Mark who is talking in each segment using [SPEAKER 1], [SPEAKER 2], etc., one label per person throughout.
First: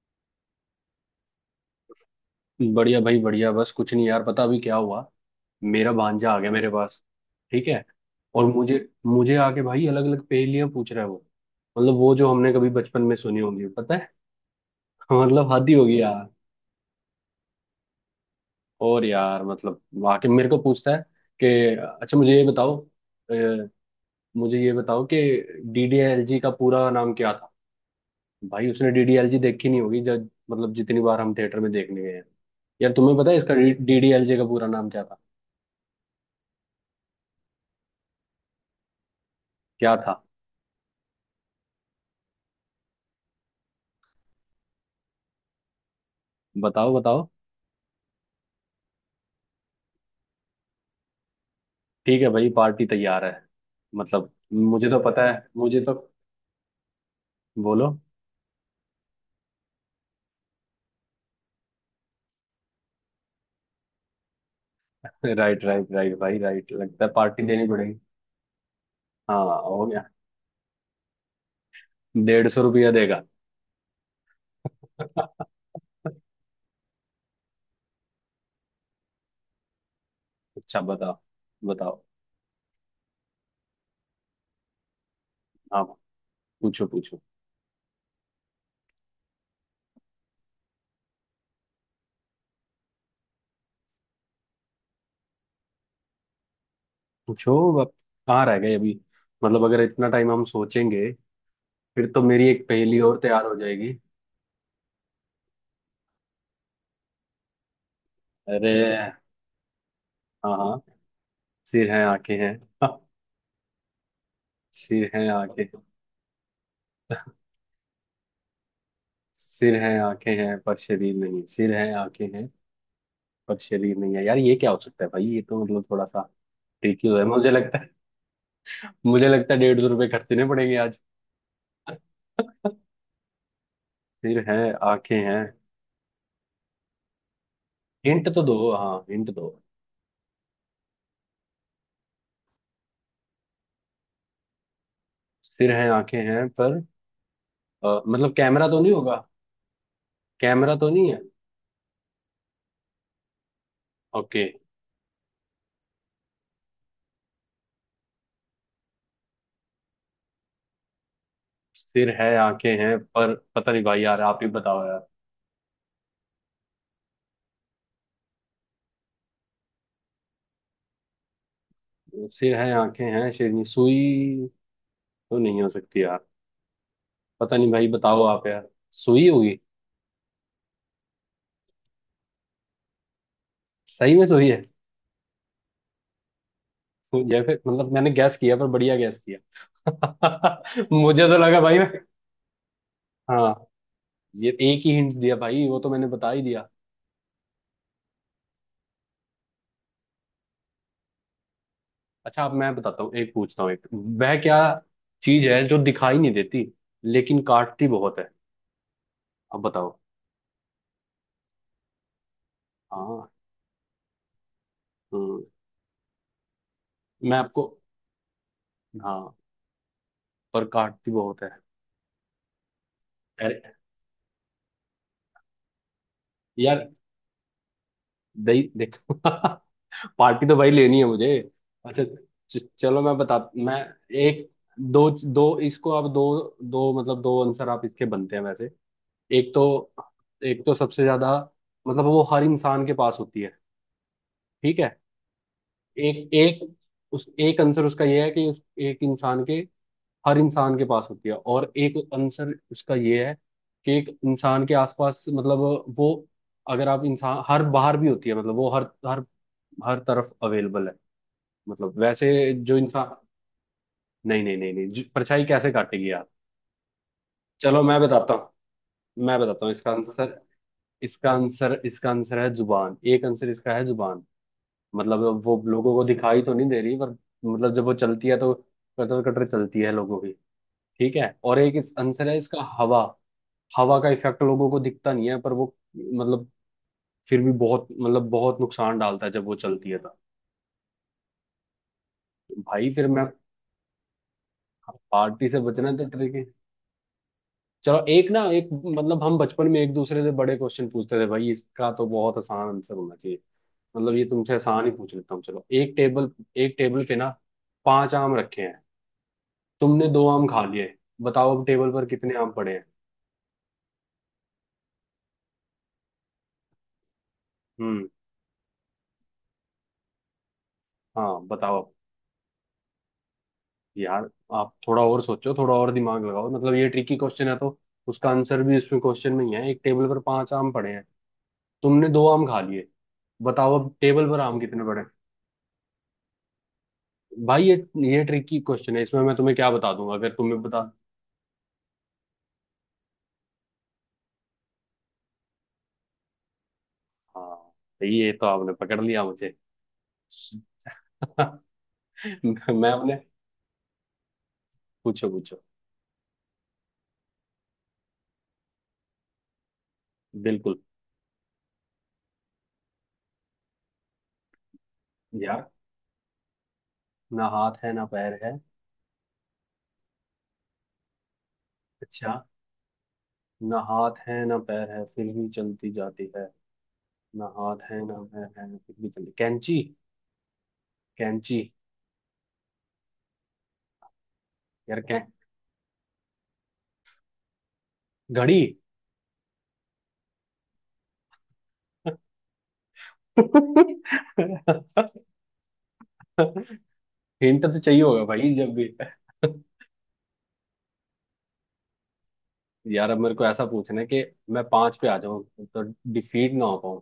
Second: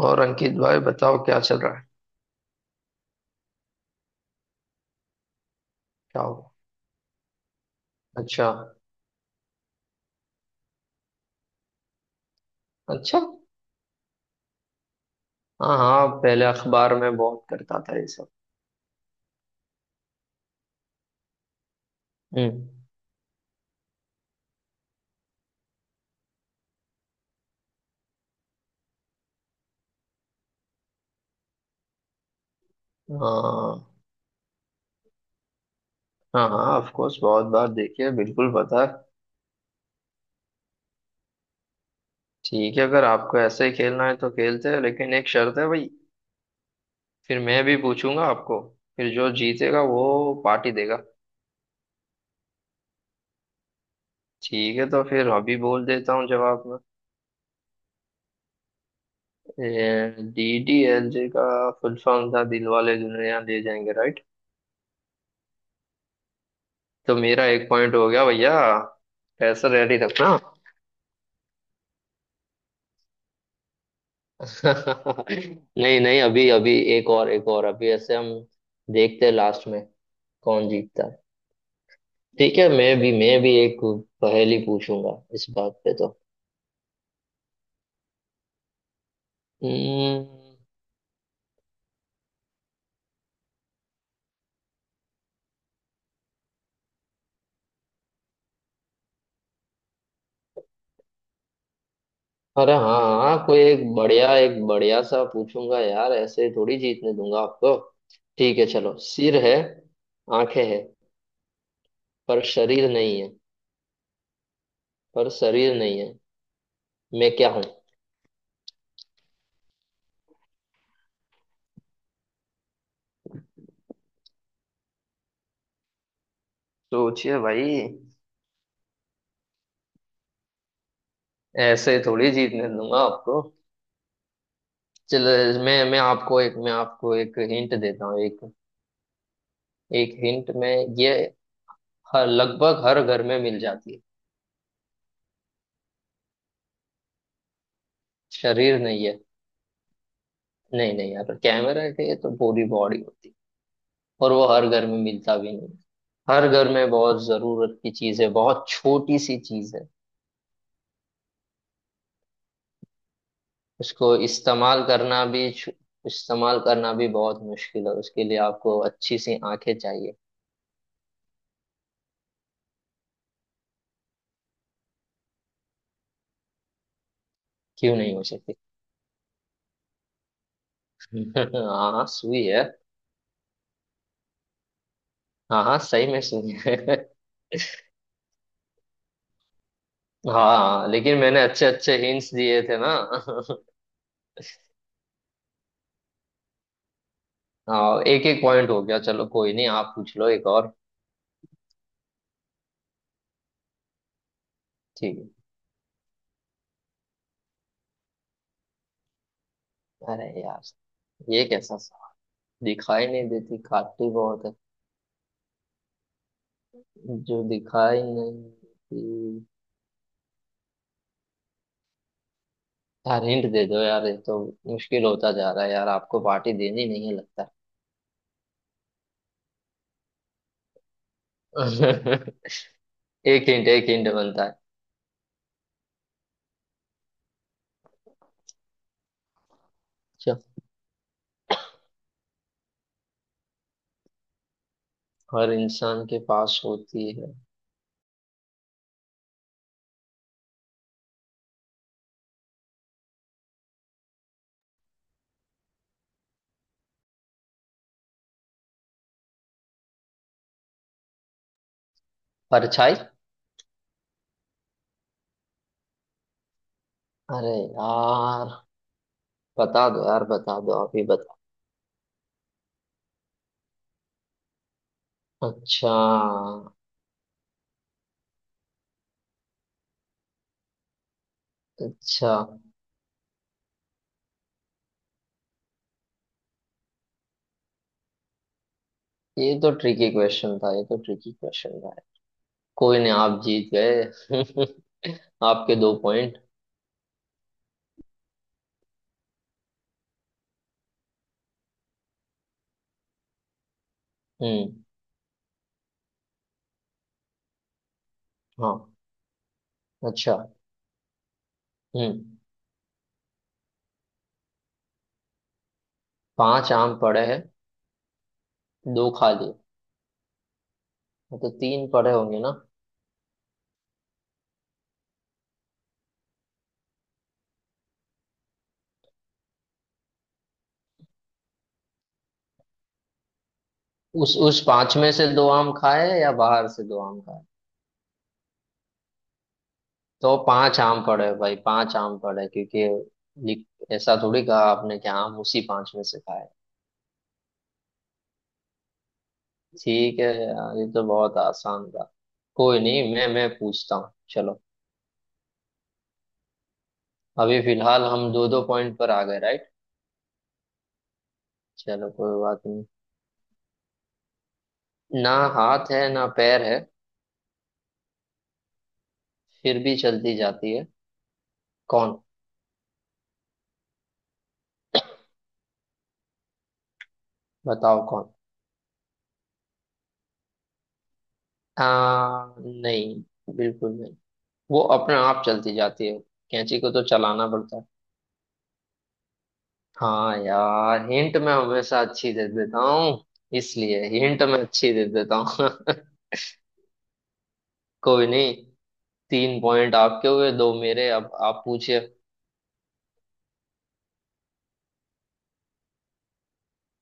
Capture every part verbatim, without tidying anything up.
[SPEAKER 1] और अंकित भाई बताओ क्या चल रहा है।
[SPEAKER 2] बढ़िया भाई, बढ़िया। बस कुछ नहीं यार, पता अभी क्या हुआ। मेरा
[SPEAKER 1] क्या
[SPEAKER 2] भांजा आ गया
[SPEAKER 1] होगा।
[SPEAKER 2] मेरे पास। ठीक है। और
[SPEAKER 1] अच्छा।
[SPEAKER 2] मुझे मुझे आके भाई अलग अलग पहेलियां पूछ रहा है वो। मतलब वो जो हमने कभी बचपन में
[SPEAKER 1] अच्छा।
[SPEAKER 2] सुनी होंगी, पता है। मतलब हद ही
[SPEAKER 1] हाँ
[SPEAKER 2] होगी
[SPEAKER 1] हाँ,
[SPEAKER 2] यार।
[SPEAKER 1] पहले अखबार में बहुत करता था ये सब।
[SPEAKER 2] और यार मतलब आके मेरे को पूछता है कि, अच्छा मुझे ये
[SPEAKER 1] हम्म।
[SPEAKER 2] बताओ। अ, मुझे ये बताओ कि डीडीएलजी का पूरा नाम क्या था? भाई उसने डीडीएलजी देखी नहीं होगी, जब मतलब जितनी बार हम थिएटर में देखने गए हैं। यार तुम्हें पता है इसका?
[SPEAKER 1] हाँ।
[SPEAKER 2] डीडीएलजे का पूरा नाम क्या था?
[SPEAKER 1] हाँ हाँ, ऑफ कोर्स, बहुत बार देखिए, बिल्कुल पता है।
[SPEAKER 2] क्या था?
[SPEAKER 1] ठीक है, अगर आपको ऐसे ही खेलना है तो खेलते हैं, लेकिन एक शर्त है भाई।
[SPEAKER 2] बताओ, बताओ।
[SPEAKER 1] फिर मैं भी पूछूंगा आपको। फिर जो जीतेगा वो पार्टी देगा।
[SPEAKER 2] ठीक है भाई, पार्टी तैयार है, मतलब।
[SPEAKER 1] ठीक है,
[SPEAKER 2] मुझे तो
[SPEAKER 1] तो
[SPEAKER 2] पता
[SPEAKER 1] फिर
[SPEAKER 2] है,
[SPEAKER 1] अभी
[SPEAKER 2] मुझे
[SPEAKER 1] बोल
[SPEAKER 2] तो।
[SPEAKER 1] देता हूँ जवाब में।
[SPEAKER 2] बोलो।
[SPEAKER 1] डी डी एल जे का फुल फॉर्म था Dil wale Dulhania le jayenge, right.
[SPEAKER 2] Right, right, right भाई, राइट लगता है
[SPEAKER 1] तो
[SPEAKER 2] पार्टी
[SPEAKER 1] मेरा
[SPEAKER 2] देनी
[SPEAKER 1] एक पॉइंट
[SPEAKER 2] पड़ेगी।
[SPEAKER 1] हो गया भैया।
[SPEAKER 2] हाँ,
[SPEAKER 1] पैसा
[SPEAKER 2] हो
[SPEAKER 1] रेडी
[SPEAKER 2] गया।
[SPEAKER 1] रखना।
[SPEAKER 2] डेढ़ सौ रुपया देगा।
[SPEAKER 1] नहीं नहीं, अभी अभी एक और, एक और अभी ऐसे हम देखते हैं लास्ट में कौन
[SPEAKER 2] अच्छा,
[SPEAKER 1] जीतता
[SPEAKER 2] बताओ।
[SPEAKER 1] है।
[SPEAKER 2] बताओ,
[SPEAKER 1] ठीक है, मैं भी मैं भी एक पहेली पूछूंगा इस बात
[SPEAKER 2] हाँ।
[SPEAKER 1] पे तो।
[SPEAKER 2] पूछो, पूछो।
[SPEAKER 1] हम्म,
[SPEAKER 2] पूछो। अब कहाँ रह गए अभी? मतलब अगर इतना टाइम हम सोचेंगे, फिर तो मेरी एक
[SPEAKER 1] अरे
[SPEAKER 2] पहेली
[SPEAKER 1] हाँ
[SPEAKER 2] और
[SPEAKER 1] हाँ,
[SPEAKER 2] तैयार हो
[SPEAKER 1] कोई एक
[SPEAKER 2] जाएगी।
[SPEAKER 1] बढ़िया, एक बढ़िया सा पूछूंगा यार, ऐसे थोड़ी जीतने दूंगा आपको। ठीक है
[SPEAKER 2] अरे
[SPEAKER 1] चलो, सिर है,
[SPEAKER 2] हाँ,
[SPEAKER 1] आंखें
[SPEAKER 2] हाँ।
[SPEAKER 1] हैं,
[SPEAKER 2] सिर है, आंखें
[SPEAKER 1] पर
[SPEAKER 2] हैं।
[SPEAKER 1] शरीर नहीं है।
[SPEAKER 2] सिर है,
[SPEAKER 1] पर
[SPEAKER 2] आंखें।
[SPEAKER 1] शरीर नहीं है, मैं क्या हूँ।
[SPEAKER 2] सिर है, आंखें हैं पर शरीर नहीं। सिर है, आंखें हैं पर शरीर नहीं है यार। ये क्या हो सकता है भाई? ये तो मतलब थोड़ा सा ट्रिकी है,
[SPEAKER 1] सोचिए
[SPEAKER 2] मुझे
[SPEAKER 1] भाई।
[SPEAKER 2] लगता है। मुझे लगता है डेढ़ सौ रुपये खर्चने पड़ेंगे आज।
[SPEAKER 1] ऐसे थोड़ी जीतने दूंगा आपको।
[SPEAKER 2] सिर है, आंखें
[SPEAKER 1] चलो
[SPEAKER 2] हैं।
[SPEAKER 1] मैं मैं आपको एक मैं आपको एक हिंट देता हूँ।
[SPEAKER 2] हिंट
[SPEAKER 1] एक
[SPEAKER 2] तो दो, हाँ हिंट दो।
[SPEAKER 1] एक हिंट में ये हर, लगभग हर घर में मिल जाती है।
[SPEAKER 2] सिर है, आंखें हैं पर, अ, मतलब कैमरा
[SPEAKER 1] शरीर
[SPEAKER 2] तो नहीं
[SPEAKER 1] नहीं
[SPEAKER 2] होगा?
[SPEAKER 1] है।
[SPEAKER 2] कैमरा तो
[SPEAKER 1] नहीं
[SPEAKER 2] नहीं
[SPEAKER 1] नहीं
[SPEAKER 2] है।
[SPEAKER 1] यार, कैमरा है तो पूरी बॉडी होती है, और
[SPEAKER 2] ओके।
[SPEAKER 1] वो हर घर में मिलता भी नहीं है। हर घर में बहुत जरूरत की चीज है, बहुत छोटी सी चीज है।
[SPEAKER 2] सिर है, आंखें हैं पर पता नहीं भाई,
[SPEAKER 1] उसको
[SPEAKER 2] यार आप ही
[SPEAKER 1] इस्तेमाल
[SPEAKER 2] बताओ यार।
[SPEAKER 1] करना भी छु- इस्तेमाल करना भी बहुत मुश्किल है, उसके लिए आपको अच्छी सी आंखें चाहिए।
[SPEAKER 2] सिर है, आंखें हैं। शेरनी? सुई तो नहीं हो सकती यार? पता नहीं भाई,
[SPEAKER 1] क्यों नहीं
[SPEAKER 2] बताओ
[SPEAKER 1] हो
[SPEAKER 2] आप
[SPEAKER 1] सकती।
[SPEAKER 2] यार। सुई होगी?
[SPEAKER 1] हाँ सुई है।
[SPEAKER 2] सही में सुई है।
[SPEAKER 1] हाँ हाँ सही में सुनिए।
[SPEAKER 2] तो ये फिर मतलब मैंने गैस किया, पर बढ़िया गैस किया।
[SPEAKER 1] हाँ लेकिन
[SPEAKER 2] मुझे तो
[SPEAKER 1] मैंने
[SPEAKER 2] लगा
[SPEAKER 1] अच्छे
[SPEAKER 2] भाई, मैं।
[SPEAKER 1] अच्छे हिंट्स दिए थे ना।
[SPEAKER 2] हाँ, ये एक ही हिंट दिया भाई वो तो, मैंने बता ही दिया।
[SPEAKER 1] हाँ, एक एक पॉइंट हो गया, चलो कोई नहीं, आप पूछ लो एक और।
[SPEAKER 2] अच्छा, अब मैं बताता हूँ, एक पूछता हूँ। एक वह क्या
[SPEAKER 1] ठीक है।
[SPEAKER 2] चीज है जो दिखाई नहीं देती लेकिन काटती बहुत है? अब बताओ।
[SPEAKER 1] अरे यार, ये कैसा सा, दिखाई
[SPEAKER 2] हाँ।
[SPEAKER 1] नहीं देती काटी बहुत है।
[SPEAKER 2] हम्म। मैं
[SPEAKER 1] जो
[SPEAKER 2] आपको,
[SPEAKER 1] दिखाई नहीं
[SPEAKER 2] हाँ,
[SPEAKER 1] देती।
[SPEAKER 2] पर काटती बहुत है।
[SPEAKER 1] यार हिंट
[SPEAKER 2] अरे
[SPEAKER 1] दे दो यार, ये तो मुश्किल होता जा रहा है यार, आपको पार्टी देनी
[SPEAKER 2] यार,
[SPEAKER 1] नहीं है लगता।
[SPEAKER 2] दही देखो। पार्टी तो भाई लेनी है मुझे। अच्छा। च- चलो मैं बता,
[SPEAKER 1] एक हिंट,
[SPEAKER 2] मैं
[SPEAKER 1] एक हिंट बनता
[SPEAKER 2] एक,
[SPEAKER 1] है।
[SPEAKER 2] दो। दो इसको आप दो, दो मतलब दो आंसर आप इसके बनते हैं वैसे। एक तो,
[SPEAKER 1] अच्छा।
[SPEAKER 2] एक तो सबसे ज्यादा मतलब वो हर इंसान के पास होती है। ठीक है।
[SPEAKER 1] हर इंसान के
[SPEAKER 2] एक
[SPEAKER 1] पास
[SPEAKER 2] एक,
[SPEAKER 1] होती
[SPEAKER 2] उस
[SPEAKER 1] है,
[SPEAKER 2] एक आंसर उसका ये है कि उस एक इंसान के, हर इंसान के पास होती है। और एक आंसर उसका ये है कि एक इंसान के आसपास मतलब, वो, अगर आप इंसान, हर बाहर भी होती है मतलब वो हर हर हर तरफ अवेलेबल है, मतलब वैसे। जो
[SPEAKER 1] परछाई।
[SPEAKER 2] इंसान, नहीं नहीं नहीं नहीं, जो- परछाई कैसे काटेगी यार?
[SPEAKER 1] अरे
[SPEAKER 2] चलो मैं बताता
[SPEAKER 1] यार
[SPEAKER 2] हूँ, मैं बताता हूँ
[SPEAKER 1] बता
[SPEAKER 2] इसका
[SPEAKER 1] दो यार,
[SPEAKER 2] आंसर।
[SPEAKER 1] बता दो, आप ही
[SPEAKER 2] इसका
[SPEAKER 1] बताओ।
[SPEAKER 2] आंसर इसका आंसर है जुबान। एक आंसर इसका है जुबान, मतलब। वो
[SPEAKER 1] अच्छा।
[SPEAKER 2] लोगों को दिखाई तो नहीं दे रही पर, मतलब जब वो चलती है तो कटर कटर चलती है लोगों की। ठीक है। और एक इस आंसर
[SPEAKER 1] अच्छा,
[SPEAKER 2] है इसका, हवा। हवा का इफेक्ट लोगों को दिखता नहीं है पर वो मतलब, फिर भी बहुत मतलब बहुत नुकसान डालता है जब वो
[SPEAKER 1] ये तो
[SPEAKER 2] चलती है
[SPEAKER 1] ट्रिकी
[SPEAKER 2] तो।
[SPEAKER 1] क्वेश्चन था, ये तो ट्रिकी क्वेश्चन था।
[SPEAKER 2] भाई
[SPEAKER 1] कोई
[SPEAKER 2] फिर
[SPEAKER 1] नहीं,
[SPEAKER 2] मैं
[SPEAKER 1] आप जीत गए।
[SPEAKER 2] पार्टी से
[SPEAKER 1] आपके
[SPEAKER 2] बचना
[SPEAKER 1] दो
[SPEAKER 2] तो ट्रिक
[SPEAKER 1] पॉइंट।
[SPEAKER 2] है। चलो एक ना एक मतलब हम बचपन में एक दूसरे से बड़े क्वेश्चन पूछते थे भाई, इसका तो बहुत आसान आंसर होना चाहिए। मतलब ये तुमसे
[SPEAKER 1] हम्म।
[SPEAKER 2] आसान ही पूछ लेता हूँ। चलो एक टेबल एक टेबल पे ना, पांच आम रखे हैं।
[SPEAKER 1] हाँ।
[SPEAKER 2] तुमने दो
[SPEAKER 1] अच्छा।
[SPEAKER 2] आम खा लिए। बताओ अब टेबल पर कितने
[SPEAKER 1] हम्म।
[SPEAKER 2] आम पड़े हैं?
[SPEAKER 1] पांच आम पड़े हैं,
[SPEAKER 2] हम्म।
[SPEAKER 1] दो खा लिए,
[SPEAKER 2] हाँ
[SPEAKER 1] मतलब
[SPEAKER 2] बताओ
[SPEAKER 1] तीन
[SPEAKER 2] अब।
[SPEAKER 1] पड़े होंगे ना।
[SPEAKER 2] यार आप थोड़ा और सोचो, थोड़ा और दिमाग लगाओ। मतलब ये ट्रिकी क्वेश्चन है तो उसका आंसर भी उसमें क्वेश्चन में ही है। एक टेबल पर पांच आम पड़े हैं, तुमने दो आम खा लिए। बताओ अब टेबल
[SPEAKER 1] उस
[SPEAKER 2] पर आम
[SPEAKER 1] उस
[SPEAKER 2] कितने
[SPEAKER 1] पांच
[SPEAKER 2] पड़े?
[SPEAKER 1] में से दो आम खाए या बाहर से दो आम खाए।
[SPEAKER 2] भाई ये ये ट्रिकी क्वेश्चन है, इसमें मैं तुम्हें क्या बता दूंगा अगर
[SPEAKER 1] तो
[SPEAKER 2] तुम्हें
[SPEAKER 1] पांच
[SPEAKER 2] बता।
[SPEAKER 1] आम पड़े हैं भाई, पांच आम पड़े हैं, क्योंकि लिख- ऐसा थोड़ी कहा आपने कि आम उसी पांच में से खाए।
[SPEAKER 2] हाँ, ये तो आपने पकड़ लिया मुझे।
[SPEAKER 1] ठीक है यार, ये तो बहुत आसान था। कोई
[SPEAKER 2] मैं
[SPEAKER 1] नहीं,
[SPEAKER 2] अपने।
[SPEAKER 1] मैं मैं पूछता हूँ चलो।
[SPEAKER 2] पूछो, पूछो।
[SPEAKER 1] अभी फिलहाल हम दो दो पॉइंट पर आ गए, राइट।
[SPEAKER 2] बिल्कुल
[SPEAKER 1] चलो कोई बात नहीं। ना
[SPEAKER 2] यार।
[SPEAKER 1] हाथ है ना पैर है,
[SPEAKER 2] ना हाथ है ना पैर है।
[SPEAKER 1] फिर भी चलती जाती है, कौन।
[SPEAKER 2] अच्छा, ना हाथ है ना पैर है फिर भी चलती जाती है। ना हाथ
[SPEAKER 1] बताओ
[SPEAKER 2] है ना
[SPEAKER 1] कौन।
[SPEAKER 2] पैर है फिर भी चलती, कैंची? कैंची।
[SPEAKER 1] आ, नहीं, बिल्कुल नहीं। वो
[SPEAKER 2] यार
[SPEAKER 1] अपने
[SPEAKER 2] कै
[SPEAKER 1] आप चलती जाती है, कैंची को तो चलाना पड़ता है।
[SPEAKER 2] घड़ी।
[SPEAKER 1] हाँ यार, हिंट मैं हमेशा अच्छी दे देता हूँ, इसलिए हिंट मैं अच्छी दे देता हूँ।
[SPEAKER 2] हिंट तो चाहिए होगा
[SPEAKER 1] कोई
[SPEAKER 2] भाई,
[SPEAKER 1] नहीं,
[SPEAKER 2] जब भी।
[SPEAKER 1] तीन पॉइंट आपके हुए, दो मेरे, अब आप पूछिए।
[SPEAKER 2] यार अब मेरे को ऐसा पूछना है कि मैं पांच पे आ जाऊं तो डिफीट ना हो पाऊं।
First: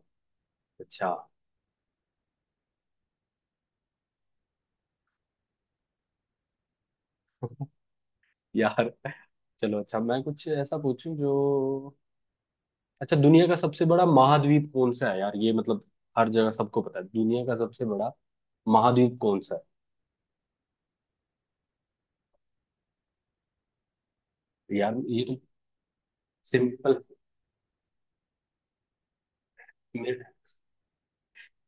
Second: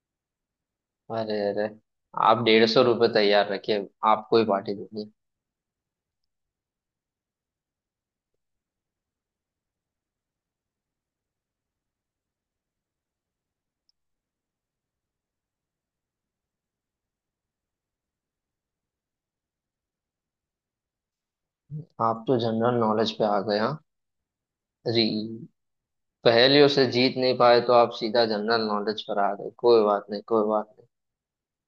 [SPEAKER 2] अच्छा।
[SPEAKER 1] अरे अरे, आप डेढ़ सौ रुपये तैयार रखिए, आपको ही पार्टी देंगे।
[SPEAKER 2] यार चलो, अच्छा मैं कुछ ऐसा पूछूं जो, अच्छा दुनिया का सबसे बड़ा महाद्वीप कौन सा है? यार ये मतलब हर जगह सबको पता है, दुनिया का सबसे बड़ा महाद्वीप कौन सा
[SPEAKER 1] आप तो जनरल नॉलेज पे आ गए, हाँ।
[SPEAKER 2] है? यार
[SPEAKER 1] अरे
[SPEAKER 2] ये तो
[SPEAKER 1] पहेलियों से
[SPEAKER 2] सिंपल।
[SPEAKER 1] जीत नहीं पाए तो आप सीधा जनरल नॉलेज पर आ गए, कोई बात नहीं,
[SPEAKER 2] मेरे,
[SPEAKER 1] कोई बात नहीं।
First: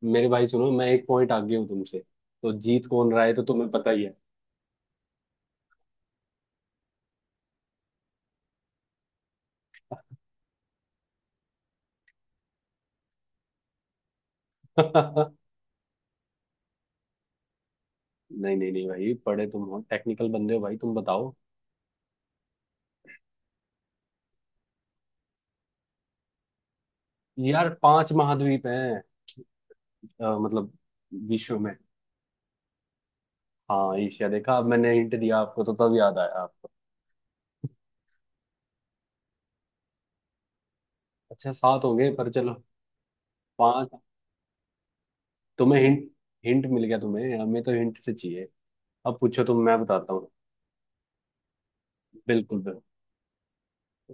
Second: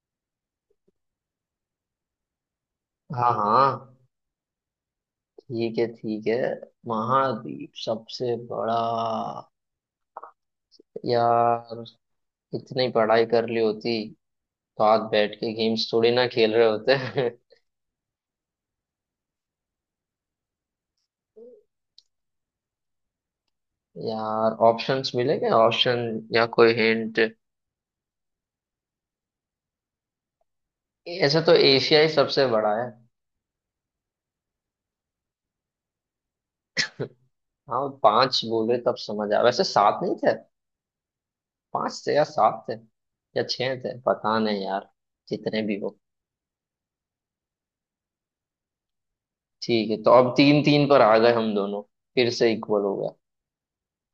[SPEAKER 2] मेरे भाई सुनो, मैं एक पॉइंट आगे हूँ तुमसे, तो जीत कौन रहा
[SPEAKER 1] हाँ
[SPEAKER 2] है तो तुम्हें पता
[SPEAKER 1] हाँ,
[SPEAKER 2] ही है।
[SPEAKER 1] ठीक है, ठीक है। महाद्वीप सबसे बड़ा। यार इतनी पढ़ाई कर ली होती तो आज
[SPEAKER 2] नहीं,
[SPEAKER 1] बैठ के गेम्स थोड़ी ना खेल रहे होते।
[SPEAKER 2] नहीं। नहीं भाई, पढ़े तुम हो, टेक्निकल बंदे हो भाई, तुम बताओ।
[SPEAKER 1] यार, ऑप्शंस मिलेंगे, ऑप्शन या कोई हिंट।
[SPEAKER 2] यार पांच महाद्वीप हैं अ, मतलब
[SPEAKER 1] ऐसे तो
[SPEAKER 2] विश्व में।
[SPEAKER 1] एशिया ही सबसे बड़ा है।
[SPEAKER 2] हाँ, ईशिया? देखा, अब मैंने हिंट दिया आपको तो तब याद आया आपको।
[SPEAKER 1] हाँ, पांच बोले तब समझ आया, वैसे सात नहीं थे।
[SPEAKER 2] अच्छा सात हो
[SPEAKER 1] पांच
[SPEAKER 2] गए,
[SPEAKER 1] थे या
[SPEAKER 2] पर
[SPEAKER 1] सात
[SPEAKER 2] चलो।
[SPEAKER 1] थे या छह थे,
[SPEAKER 2] पांच।
[SPEAKER 1] पता नहीं यार। जितने
[SPEAKER 2] तुम्हें
[SPEAKER 1] भी हो।
[SPEAKER 2] हिंट, हिंट मिल गया तुम्हें, हमें तो हिंट से चाहिए। अब पूछो तुम, मैं
[SPEAKER 1] ठीक है, तो
[SPEAKER 2] बताता
[SPEAKER 1] अब
[SPEAKER 2] हूँ।
[SPEAKER 1] तीन तीन पर आ गए हम दोनों, फिर से
[SPEAKER 2] बिल्कुल, बिल्कुल।
[SPEAKER 1] इक्वल हो गया।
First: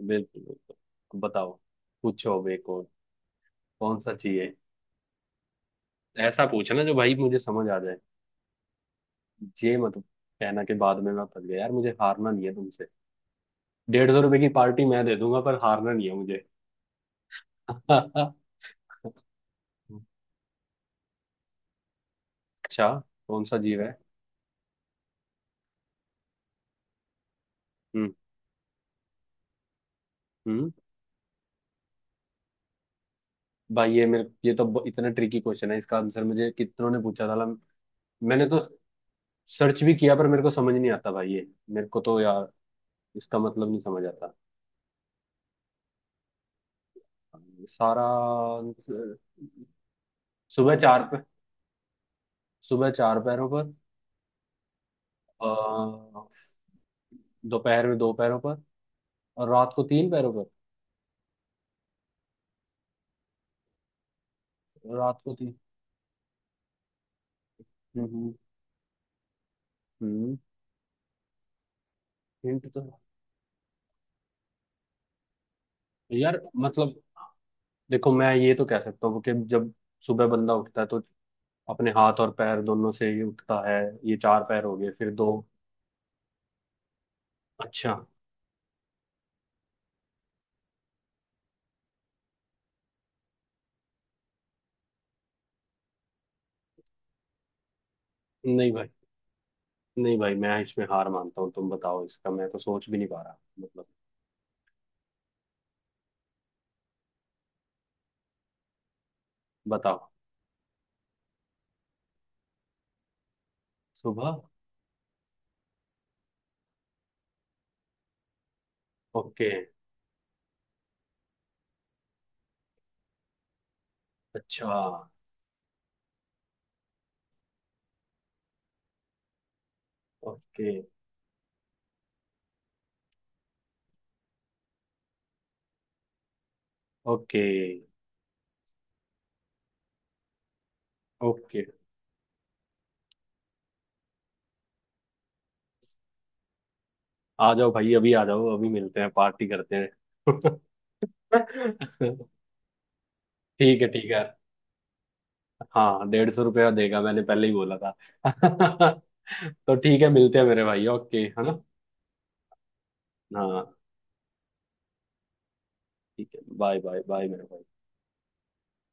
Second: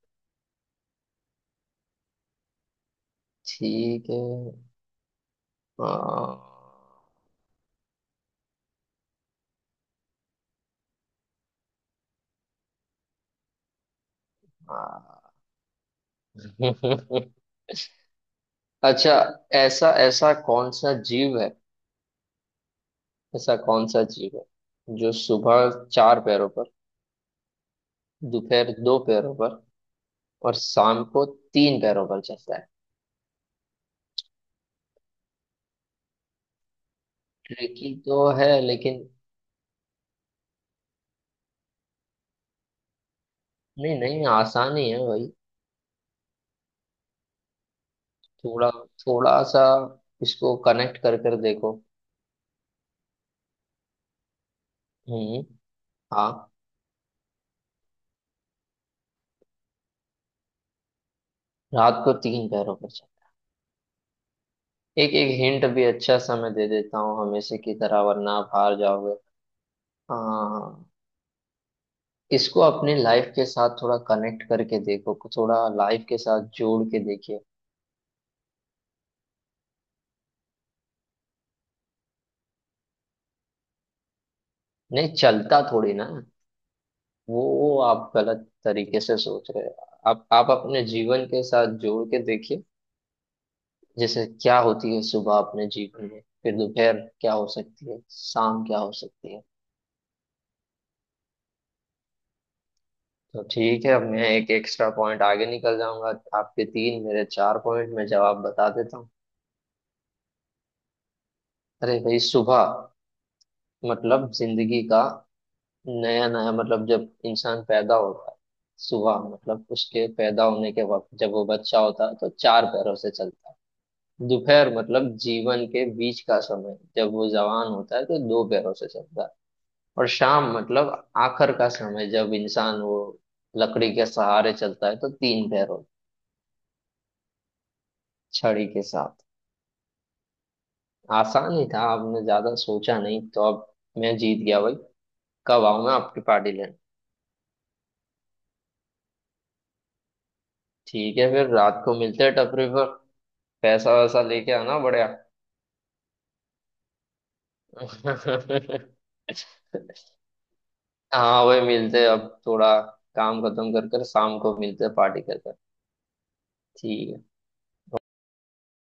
[SPEAKER 2] बिल्कुल, बिल्कुल। अब बताओ, पूछो अब एक और। कौन
[SPEAKER 1] ठीक
[SPEAKER 2] सा
[SPEAKER 1] है।
[SPEAKER 2] चाहिए? ऐसा
[SPEAKER 1] आ,
[SPEAKER 2] पूछना जो भाई मुझे समझ आ जाए। ये मत कहना के बाद में मैं फंस गया यार, मुझे हारना नहीं है तुमसे। डेढ़ सौ रुपए की
[SPEAKER 1] आ,
[SPEAKER 2] पार्टी मैं दे दूंगा, पर हारना नहीं है मुझे।
[SPEAKER 1] अच्छा। ऐसा, ऐसा कौन सा जीव है।
[SPEAKER 2] अच्छा, कौन
[SPEAKER 1] ऐसा
[SPEAKER 2] सा जीव
[SPEAKER 1] कौन
[SPEAKER 2] है?
[SPEAKER 1] सा जीव है जो सुबह चार पैरों पर,
[SPEAKER 2] हम्म।
[SPEAKER 1] दोपहर दो पैरों पर, और
[SPEAKER 2] हम्म।
[SPEAKER 1] शाम को तीन पैरों पर चलता है।
[SPEAKER 2] भाई ये मेरे, ये तो ब- इतना ट्रिकी क्वेश्चन है, इसका आंसर मुझे कितनों ने पूछा था ला-
[SPEAKER 1] ट्रिकी तो
[SPEAKER 2] मैंने
[SPEAKER 1] है
[SPEAKER 2] तो
[SPEAKER 1] लेकिन,
[SPEAKER 2] सर्च भी किया पर मेरे को समझ नहीं आता भाई ये। मेरे को तो यार इसका मतलब नहीं
[SPEAKER 1] नहीं
[SPEAKER 2] समझ
[SPEAKER 1] नहीं
[SPEAKER 2] आता
[SPEAKER 1] आसान ही है भाई,
[SPEAKER 2] सारा
[SPEAKER 1] थोड़ा,
[SPEAKER 2] आंसर-।
[SPEAKER 1] थोड़ा सा इसको
[SPEAKER 2] सुबह
[SPEAKER 1] कनेक्ट
[SPEAKER 2] चार पे
[SPEAKER 1] कर कर देखो।
[SPEAKER 2] सुबह चार पैरों पर,
[SPEAKER 1] हम्म।
[SPEAKER 2] अ,
[SPEAKER 1] हाँ।
[SPEAKER 2] दोपहर में दो पैरों पर और रात को तीन पैरों पर।
[SPEAKER 1] रात को तीन पैरों पर चलता है। एक
[SPEAKER 2] रात
[SPEAKER 1] एक
[SPEAKER 2] को तीन।
[SPEAKER 1] हिंट भी अच्छा सा मैं दे देता हूँ हमेशा की तरह, वरना
[SPEAKER 2] हम्म।
[SPEAKER 1] आप हार जाओगे।
[SPEAKER 2] हम्म।
[SPEAKER 1] हाँ। इसको
[SPEAKER 2] हिंट तो,
[SPEAKER 1] अपनी लाइफ के साथ थोड़ा कनेक्ट करके देखो, थोड़ा लाइफ के
[SPEAKER 2] यार
[SPEAKER 1] साथ जोड़
[SPEAKER 2] मतलब,
[SPEAKER 1] के देखिए।
[SPEAKER 2] देखो मैं ये तो कह सकता हूँ कि जब सुबह बंदा उठता है तो अपने हाथ और पैर दोनों से ही उठता है। ये चार पैर हो गए, फिर
[SPEAKER 1] नहीं
[SPEAKER 2] दो।
[SPEAKER 1] चलता थोड़ी ना, वो वो
[SPEAKER 2] अच्छा।
[SPEAKER 1] आप गलत तरीके से सोच रहे हैं। आप आप अपने जीवन के साथ जोड़ के देखिए। जैसे क्या होती है सुबह अपने जीवन में, फिर दोपहर क्या हो सकती है, शाम
[SPEAKER 2] नहीं
[SPEAKER 1] क्या
[SPEAKER 2] भाई,
[SPEAKER 1] हो सकती है।
[SPEAKER 2] नहीं भाई, मैं इसमें हार मानता हूँ, तुम बताओ इसका, मैं तो सोच भी नहीं पा रहा
[SPEAKER 1] तो
[SPEAKER 2] मतलब।
[SPEAKER 1] ठीक है, अब मैं एक एक्स्ट्रा पॉइंट आगे निकल जाऊंगा, आपके तीन मेरे चार पॉइंट में जवाब बता देता हूँ।
[SPEAKER 2] बताओ।
[SPEAKER 1] अरे भाई, सुबह मतलब
[SPEAKER 2] सुबह।
[SPEAKER 1] जिंदगी का नया नया, मतलब जब इंसान पैदा होता है। सुबह
[SPEAKER 2] ओके।
[SPEAKER 1] मतलब उसके पैदा होने के वक्त, जब वो बच्चा होता है तो चार पैरों से चलता है।
[SPEAKER 2] अच्छा।
[SPEAKER 1] दोपहर मतलब जीवन के बीच का समय, जब वो जवान होता है तो दो पैरों से चलता है। और शाम
[SPEAKER 2] ओके।
[SPEAKER 1] मतलब आखिर का समय, जब इंसान वो लकड़ी के सहारे चलता है तो तीन पैरों,
[SPEAKER 2] ओके।
[SPEAKER 1] छड़ी के साथ। आसान
[SPEAKER 2] ओके।
[SPEAKER 1] ही था, आपने ज्यादा सोचा नहीं, तो अब मैं जीत गया भाई। कब आऊं मैं आपकी पार्टी लेने।
[SPEAKER 2] आ जाओ भाई, अभी आ जाओ, अभी मिलते हैं, पार्टी करते हैं।
[SPEAKER 1] ठीक है, फिर रात को मिलते हैं टपरी पर,
[SPEAKER 2] ठीक है,
[SPEAKER 1] पैसा
[SPEAKER 2] ठीक
[SPEAKER 1] वैसा
[SPEAKER 2] है।
[SPEAKER 1] लेके आना बढ़िया।
[SPEAKER 2] हाँ, डेढ़ सौ रुपया देगा, मैंने पहले ही बोला था। तो ठीक है, मिलते हैं मेरे भाई, ओके है
[SPEAKER 1] हाँ
[SPEAKER 2] ना?
[SPEAKER 1] वही मिलते हैं, अब थोड़ा काम खत्म
[SPEAKER 2] हाँ,
[SPEAKER 1] कर कर शाम को मिलते हैं, पार्टी कर कर।
[SPEAKER 2] ठीक है। बाय बाय
[SPEAKER 1] ठीक है।
[SPEAKER 2] बाय मेरे भाई।